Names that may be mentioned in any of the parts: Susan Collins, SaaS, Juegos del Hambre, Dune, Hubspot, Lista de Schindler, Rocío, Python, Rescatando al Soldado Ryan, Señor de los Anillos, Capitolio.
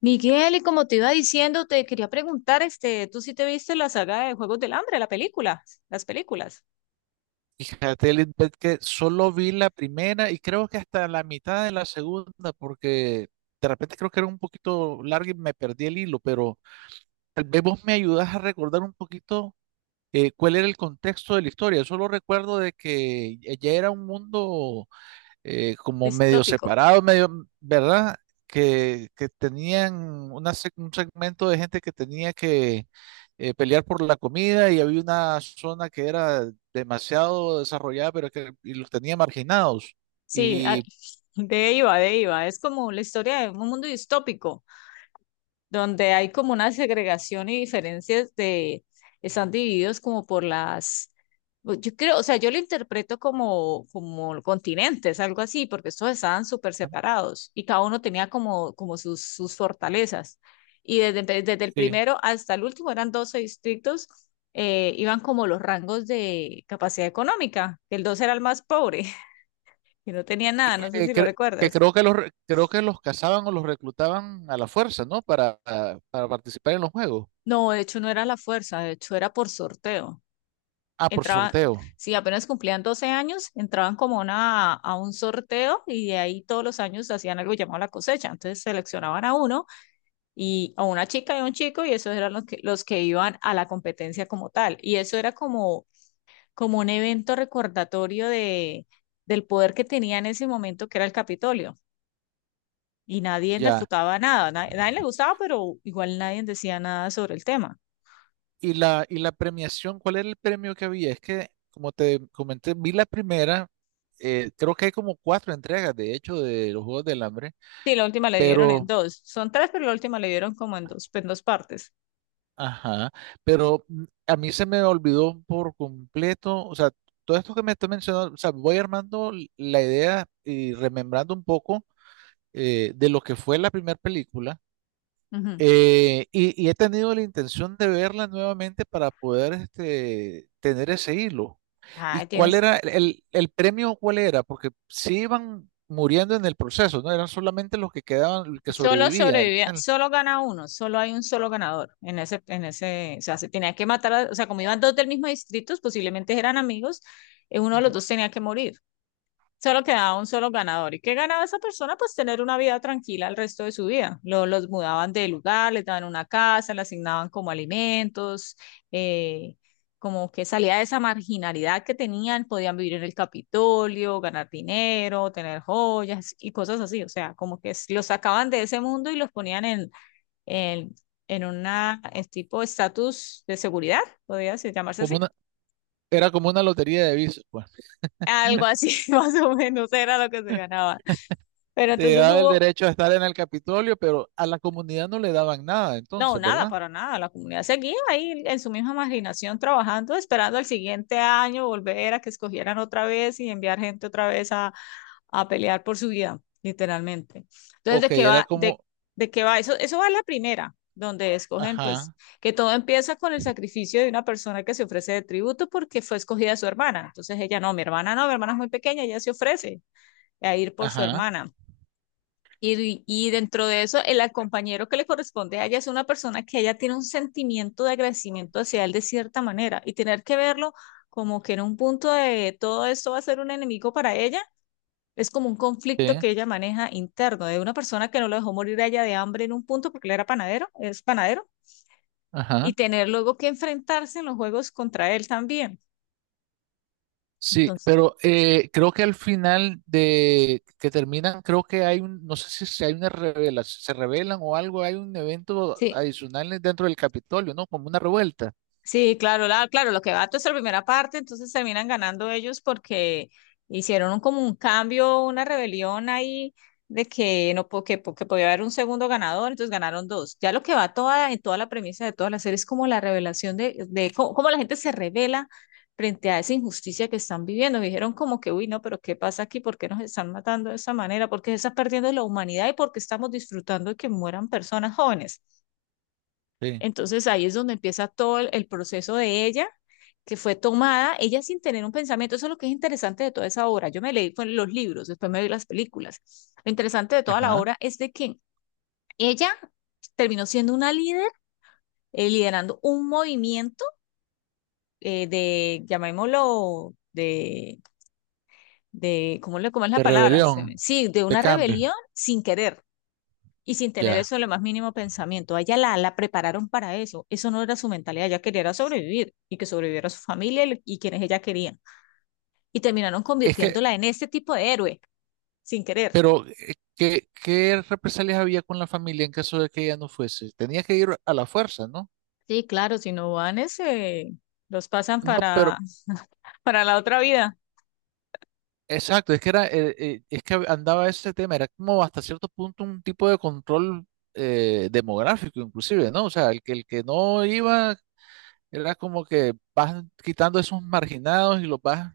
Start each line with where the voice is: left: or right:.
left: Miguel, y como te iba diciendo, te quería preguntar, ¿tú sí te viste la saga de Juegos del Hambre, la película, las películas?
right: Fíjate, Lisbeth, que solo vi la primera y creo que hasta la mitad de la segunda, porque de repente creo que era un poquito larga y me perdí el hilo, pero tal vez vos me ayudás a recordar un poquito cuál era el contexto de la historia. Solo recuerdo de que ya era un mundo como medio
left: Distópico.
right: separados, medio, ¿verdad? Que tenían una, un segmento de gente que tenía que pelear por la comida y había una zona que era demasiado desarrollada, pero que y los tenía marginados.
left: Sí, ah,
right: Y
left: de iba. Es como la historia de un mundo distópico. Donde hay como una segregación y diferencias de, están divididos como por las, pues, yo creo, o sea, yo lo interpreto como, como continentes, algo así, porque estos estaban súper separados y cada uno tenía como, como sus, sus fortalezas. Y desde el
right: sí.
left: primero hasta el último eran 12 distritos, iban como los rangos de capacidad económica. El 2 era el más pobre, que no tenía
right: Y
left: nada, no sé
right: que,
left: si lo
right: cre- que
left: recuerdas.
right: creo que creo que los cazaban o los reclutaban a la fuerza, ¿no? Para participar en los juegos.
left: No, de hecho no era la fuerza, de hecho era por sorteo.
right: Ah, por
left: Entraban,
right: sorteo.
left: si apenas cumplían 12 años, entraban como una, a un sorteo y de ahí todos los años hacían algo llamado la cosecha. Entonces seleccionaban a uno y a una chica y a un chico y esos eran los que iban a la competencia como tal. Y eso era como, como un evento recordatorio de, del poder que tenía en ese momento que era el Capitolio. Y nadie
right: Ya.
left: refutaba nada, nadie, le gustaba, pero igual nadie decía nada sobre el tema.
right: Y la premiación, ¿cuál era el premio que había? Es que, como te comenté, vi la primera, creo que hay como cuatro entregas, de hecho, de los Juegos del Hambre,
left: Sí, la última le dieron en
right: pero,
left: dos. Son tres, pero la última le dieron como en dos partes.
right: ajá, pero a mí se me olvidó por completo, o sea, todo esto que me está mencionando, o sea, voy armando la idea y remembrando un poco de lo que fue la primera película.
left: Ujú.
right: Y he tenido la intención de verla nuevamente para poder este, tener ese hilo. ¿Y
left: Ah,
right: cuál
left: tienes,
right: era el premio? ¿Cuál era? Porque sí iban muriendo en el proceso, ¿no? Eran solamente los que quedaban, los que
left: solo
right: sobrevivían al
left: sobrevivía,
right: final.
left: solo gana uno, solo hay un solo ganador en ese, o sea, se tenía que matar, o sea, como iban dos del mismo distrito, posiblemente eran amigos, uno de los
right: Ujú.
left: dos tenía que morir. Solo quedaba un solo ganador. ¿Y qué ganaba esa persona? Pues tener una vida tranquila el resto de su vida. Los mudaban de lugar, les daban una casa, le asignaban como alimentos, eh, como que salía de esa marginalidad que tenían, podían vivir en el Capitolio, ganar dinero, tener joyas y cosas así. O sea, como que los sacaban de ese mundo y los ponían en, en una en tipo estatus de seguridad, podría llamarse así.
right: Como una, era como una lotería de visas, pues.
left: Algo así, más o menos, era lo que se ganaba. Pero
right: Te
left: entonces
right: daba el
left: hubo
right: derecho a estar en el Capitolio, pero a la comunidad no le daban nada,
left: no,
right: entonces,
left: nada,
right: ¿verdad?
left: para nada. La comunidad seguía ahí en su misma marginación trabajando, esperando al siguiente año volver a que escogieran otra vez y enviar gente otra vez a pelear por su vida, literalmente. Entonces,
right: Ok,
left: ¿de qué
right: era
left: va?
right: como,
left: De qué va? Eso va en la primera, donde escogen, pues,
right: ajá,
left: que todo empieza con el sacrificio de una persona que se ofrece de tributo porque fue escogida su hermana. Entonces ella, no, mi hermana no, mi hermana es muy pequeña, ella se ofrece a ir por su
right: ajá,
left: hermana. Y dentro de eso, el compañero que le corresponde a ella es una persona que ella tiene un sentimiento de agradecimiento hacia él de cierta manera y tener que verlo como que en un punto de todo esto va a ser un enemigo para ella, es como un conflicto
right: sí,
left: que ella maneja interno de una persona que no lo dejó morir a ella de hambre en un punto porque él era panadero, es panadero, y
right: ajá.
left: tener luego que enfrentarse en los juegos contra él también.
right: Sí,
left: Entonces,
right: pero creo que al final de que terminan, creo que hay un, no sé si, si hay una revelación, se revelan o algo, hay un evento
left: sí,
right: adicional dentro del Capitolio, ¿no? Como una revuelta.
left: sí, claro, claro, lo que va es la primera parte, entonces terminan ganando ellos porque hicieron como un cambio, una rebelión ahí de que no po- que, que podía haber un segundo ganador, entonces ganaron dos. Ya lo que va toda en toda la premisa de toda la serie es como la revelación de cómo, cómo la gente se revela frente a esa injusticia que están viviendo. Dijeron como que, uy, no, pero ¿qué pasa aquí? ¿Por qué nos están matando de esa manera? ¿Por qué se está perdiendo la humanidad y por qué estamos disfrutando de que mueran personas jóvenes?
right: Sí.
left: Entonces ahí es donde empieza todo el proceso de ella, que fue tomada, ella sin tener un pensamiento. Eso es lo que es interesante de toda esa obra. Yo me leí fue los libros, después me vi las películas. Lo interesante de toda la
right: Ajá.
left: obra es de que ella terminó siendo una líder, liderando un movimiento de, llamémoslo, de ¿cómo, le, ¿cómo es la
right: De
left: palabra?
right: rebelión,
left: Sí, de
right: de
left: una
right: cambio,
left: rebelión sin querer. Y sin tener
right: ya.
left: eso en lo más mínimo pensamiento. A ella la prepararon para eso. Eso no era su mentalidad. Ella quería era sobrevivir y que sobreviviera su familia y quienes ella quería. Y terminaron
right: Es que,
left: convirtiéndola en este tipo de héroe, sin querer.
right: pero, qué represalias había con la familia en caso de que ella no fuese? Tenía que ir a la fuerza, ¿no?
left: Sí, claro, si no van ese, los pasan
right: No, pero,
left: para, para la otra vida.
right: exacto, es que era, es que andaba ese tema, era como hasta cierto punto un tipo de control demográfico, inclusive, ¿no? O sea, el que no iba era como que vas quitando esos marginados y los vas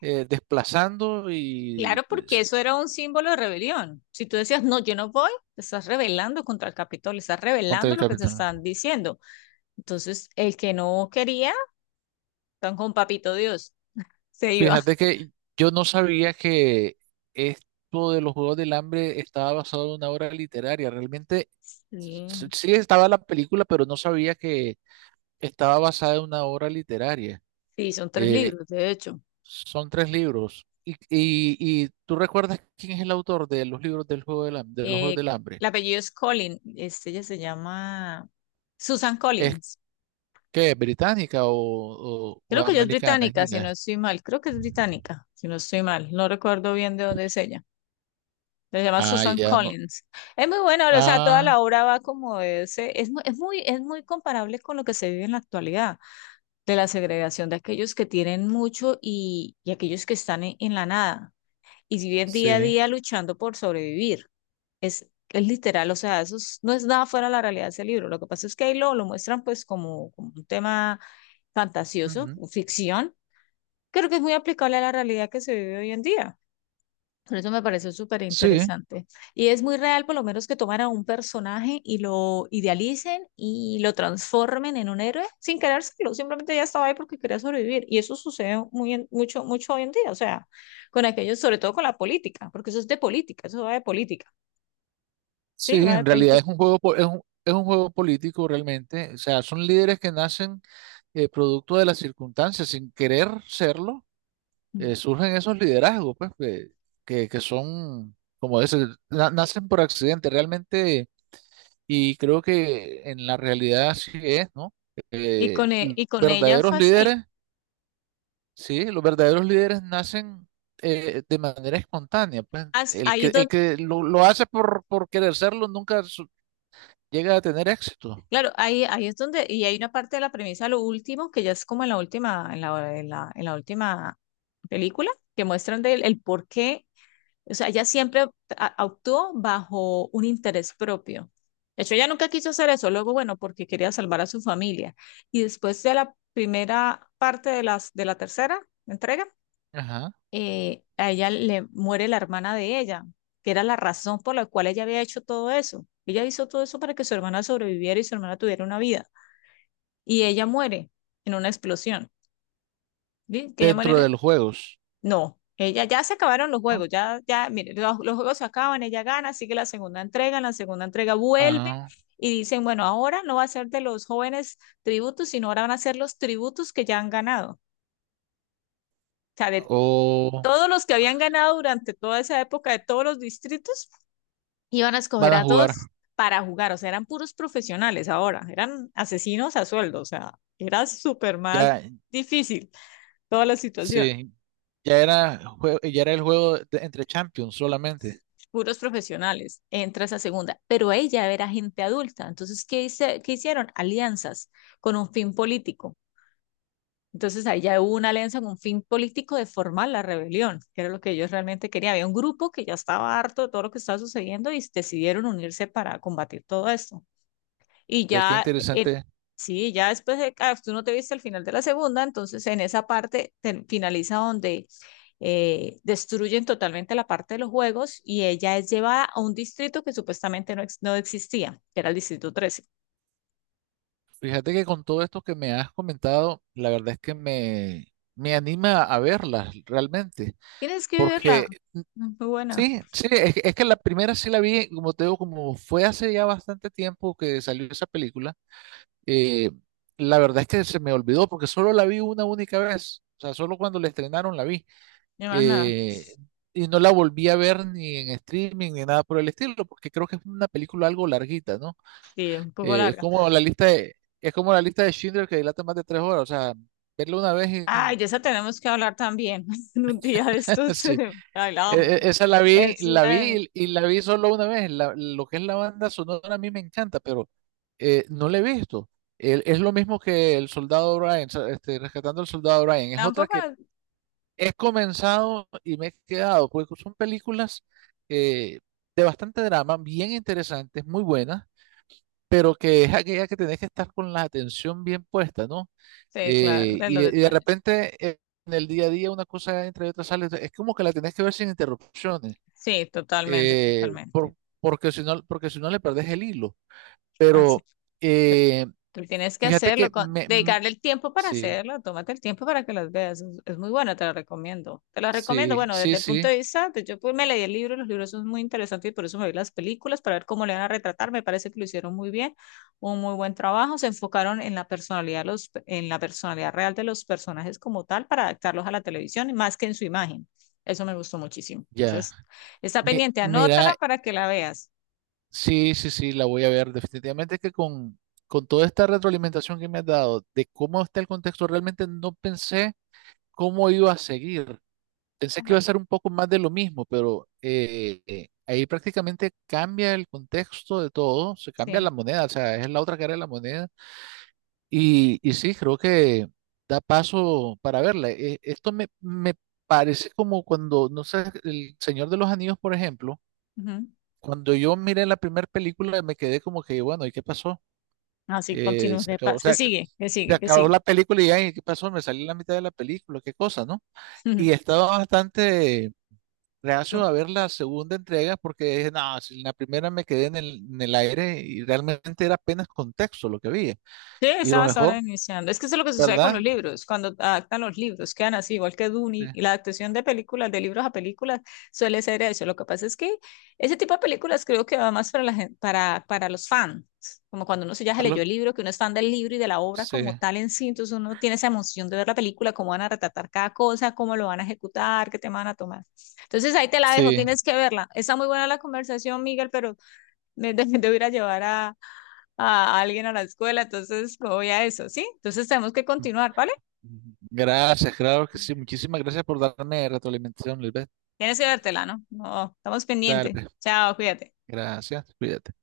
right: desplazando
left: Claro, porque eso era un símbolo de rebelión. Si tú decías, no, yo no voy, te estás rebelando contra el Capitolio, estás
right: contra
left: rebelando
right: el
left: lo que te
right: capitán.
left: están diciendo. Entonces, el que no quería, tan con papito Dios, se iba.
right: Fíjate que yo no sabía que esto de los Juegos del Hambre estaba basado en una obra literaria. Realmente
left: Sí,
right: sí estaba la película, pero no sabía que estaba basada en una obra literaria.
left: sí, son tres
right: Eh,
left: libros, de hecho.
right: Son tres libros. Y tú recuerdas quién es el autor de los libros del juego de los Juegos
left: Eh,
right: del Hambre.
left: el apellido es Collins, ella se llama Susan
right: ¿Es
left: Collins.
right: que británica o
left: Creo que ella es
right: americana? Es
left: británica, si no
right: gringa.
left: estoy mal. Creo que es británica, si no estoy mal. No recuerdo bien de dónde es ella. Se llama
right: Ah,
left: Susan
right: ya no.
left: Collins. Es muy buena, o sea, toda la
right: Ah,
left: obra va como de ese, es, es muy comparable con lo que se vive en la actualidad, de la segregación de aquellos que tienen mucho y aquellos que están en la nada. Y si viven día a
right: sí.
left: día luchando por sobrevivir. Es literal, o sea, no es nada fuera de la realidad de ese libro. Lo que pasa es que ahí lo muestran pues como, como un tema fantasioso,
right: Ujú.
left: ficción, creo que es muy aplicable a la realidad que se vive hoy en día. Por eso me pareció súper
right: Sí,
left: interesante. Y es muy real, por lo menos, que tomaran un personaje y lo idealicen y lo transformen en un héroe sin querérselo. Simplemente ya estaba ahí porque quería sobrevivir. Y eso sucede muy mucho, mucho hoy en día. O sea, con aquellos, sobre todo con la política, porque eso es de política, eso va de política. Sí,
right: sí,
left: va de
right: en realidad es
left: política.
right: un juego, es un juego político realmente. O sea, son líderes que nacen producto de las circunstancias, sin querer serlo,
left: Mm.
right: surgen esos liderazgos, pues, que son, como ese, nacen por accidente. Realmente y creo que en la realidad así es, ¿no?
left: Y con,
right: Los
left: y con ella
right: verdaderos
left: fue así.
right: líderes, sí, los verdaderos líderes nacen de manera espontánea. Pues
left: Hasta ahí es
right: el que lo hace por querer serlo nunca llega a tener éxito.
left: claro, ahí, ahí es donde, y hay una parte de la premisa, lo último, que ya es como en la última, en la, en la, en la última película, que muestran del el por qué, o sea, ella siempre actuó bajo un interés propio. De hecho, ella nunca quiso hacer eso, luego, bueno, porque quería salvar a su familia. Y después de la primera parte de las, de la tercera entrega,
right: Ajá.
left: a ella le muere la hermana de ella, que era la razón por la cual ella había hecho todo eso. Ella hizo todo eso para que su hermana sobreviviera y su hermana tuviera una vida y ella muere en una explosión. ¿Sí? Que ella muere en...
right: Dentro de los juegos,
left: no, ella ya se acabaron los
right: ¿no?
left: juegos, ya, ya, mire, los juegos se acaban, ella gana, sigue la segunda entrega, en la segunda entrega vuelve
right: Ah,
left: y dicen, bueno, ahora no va a ser de los jóvenes tributos, sino ahora van a ser los tributos que ya han ganado. O sea, de
right: o
left: todos los que habían ganado durante toda esa época, de todos los distritos, iban a escoger
right: van a
left: a
right: jugar.
left: dos para jugar, o sea, eran puros profesionales ahora, eran asesinos a sueldo, o sea, era súper más
right: Ya,
left: difícil toda la situación.
right: sí, ya era, ya era el juego entre champions solamente.
left: Puros profesionales, entra esa segunda, pero ella era gente adulta. Entonces, ¿qué, hice, qué hicieron? Alianzas con un fin político. Entonces, ahí ya hubo una alianza con un fin político de formar la rebelión, que era lo que ellos realmente querían. Había un grupo que ya estaba harto de todo lo que estaba sucediendo y decidieron unirse para combatir todo esto. Y
right: Ve qué
left: ya,
right: interesante.
left: sí, ya después de, ah, tú no te viste el final de la segunda, entonces en esa parte finaliza donde destruyen totalmente la parte de los juegos y ella es llevada a un distrito que supuestamente no, no existía, que era el distrito 13.
right: Fíjate que con todo esto que me has comentado, la verdad es que me anima a verlas realmente,
left: Tienes que verla,
right: porque
left: mm, muy buena,
right: sí, sí, es que la primera sí la vi, como te digo, como fue hace ya bastante tiempo que salió esa película, eh, la verdad es que se me olvidó porque solo la vi una única vez, o sea, solo cuando la estrenaron la vi,
left: no más nada.
right: eh, y no la volví a ver ni en streaming ni nada por el estilo, porque creo que es una película algo larguita, ¿no?
left: Sí, un poco
right: Es
left: larga.
right: como es como la lista de Schindler que dilata más de 3 horas. O sea, verlo una vez
left: Ay,
right: y
left: de esa tenemos que hablar también en un día de estos.
right: sí.
left: Ay, la
right: E-
left: amo.
right: Esa la vi,
left: Es
right: la
left: una de mis...
right: vi y, y la vi solo una vez. Lo que es la banda sonora a mí me encanta, pero no la he visto. Es lo mismo que El Soldado Ryan, o sea, este, Rescatando al Soldado Ryan. Es otra
left: Tampoco,
right: que he comenzado y me he quedado, porque son películas eh, de bastante drama, bien interesantes, muy buenas, pero que es aquella que tenés que estar con la atención bien puesta, ¿no?
left: sí, claro,
right: Eh,
left: de los
right: y, y de
left: detalles.
right: repente en el día a día una cosa entre otras sale, es como que la tenés que ver sin interrupciones,
left: Sí, totalmente,
right: eh,
left: totalmente.
right: por- porque si no le perdés el hilo.
left: Así.
right: Pero
left: Pero
right: eh,
left: tú tienes que
right: fíjate
left: hacerlo,
right: que
left: dedicarle el tiempo para
right: sí,
left: hacerlo, tómate el tiempo para que las veas. Es muy bueno, te lo recomiendo. Te lo recomiendo,
right: sí,
left: bueno,
right: sí,
left: desde el punto
right: sí,
left: de vista, yo pues me leí el libro, los libros son muy interesantes y por eso me vi las películas para ver cómo le van a retratar. Me parece que lo hicieron muy bien, un muy buen trabajo. Se enfocaron en la personalidad, en la personalidad real de los personajes como tal para adaptarlos a la televisión y más que en su imagen. Eso me gustó muchísimo.
right: ya.
left: Entonces, está pendiente, anótala
right: Mira,
left: para que la veas.
right: sí, sí, sí, la voy a ver. Definitivamente que con toda esta retroalimentación que me has dado de cómo está el contexto, realmente no pensé cómo iba a seguir. Pensé que iba
left: Ano-
right: a ser un poco más de lo mismo, pero ahí prácticamente cambia el contexto de todo, se cambia
left: sí.
right: la moneda, o sea, es la otra cara de la moneda. Y sí, creo que da paso para verla. Esto me parece como cuando, no sé, El Señor de los Anillos, por ejemplo, cuando yo miré la primera película me quedé como que, bueno, ¿y qué pasó?
left: Así continuos
right: Se
left: de
right: acabó, o
left: paz. ¿Qué
right: sea,
left: sigue? ¿Qué
right: se
left: sigue? ¿Qué
right: acabó la
left: sigue?
right: película y ya, ¿y qué pasó? Me salí en la mitad de la película, qué cosa, ¿no? Y estaba bastante
left: Su-
right: reacio a ver la segunda entrega porque dije, no, si en la primera me quedé en en el aire y realmente era apenas contexto lo que había.
left: sí,
right: Y lo
left: estabas
right: mejor,
left: ahora iniciando. Es que eso es lo que sucede con los
right: ¿verdad?
left: libros. Cuando adaptan los libros, quedan así, igual que
right: Sí,
left: Dune, y la adaptación de películas, de libros a películas, suele ser eso. Lo que pasa es que ese tipo de películas creo que va más para, para los fans. Como cuando uno se ya se
right: a
left: leyó
right: lo-
left: el libro, que uno es fan del libro y de la obra
right: sí.
left: como tal en sí, entonces uno tiene esa emoción de ver la película, cómo van a retratar cada cosa, cómo lo van a ejecutar, qué tema van a tomar. Entonces ahí te la dejo,
right: Sí.
left: tienes que verla. Está muy buena la conversación, Miguel, pero de, de ir a llevar a alguien a la escuela, entonces me voy a eso, ¿sí? Entonces tenemos que continuar, ¿vale?
right: Gracias, claro que sí. Muchísimas gracias por darme retroalimentación, Lisbeth.
left: Tienes que vértela, ¿no? No, estamos
right: Dale,
left: pendientes.
right: pues.
left: Chao, cuídate.
right: Gracias. Cuídate.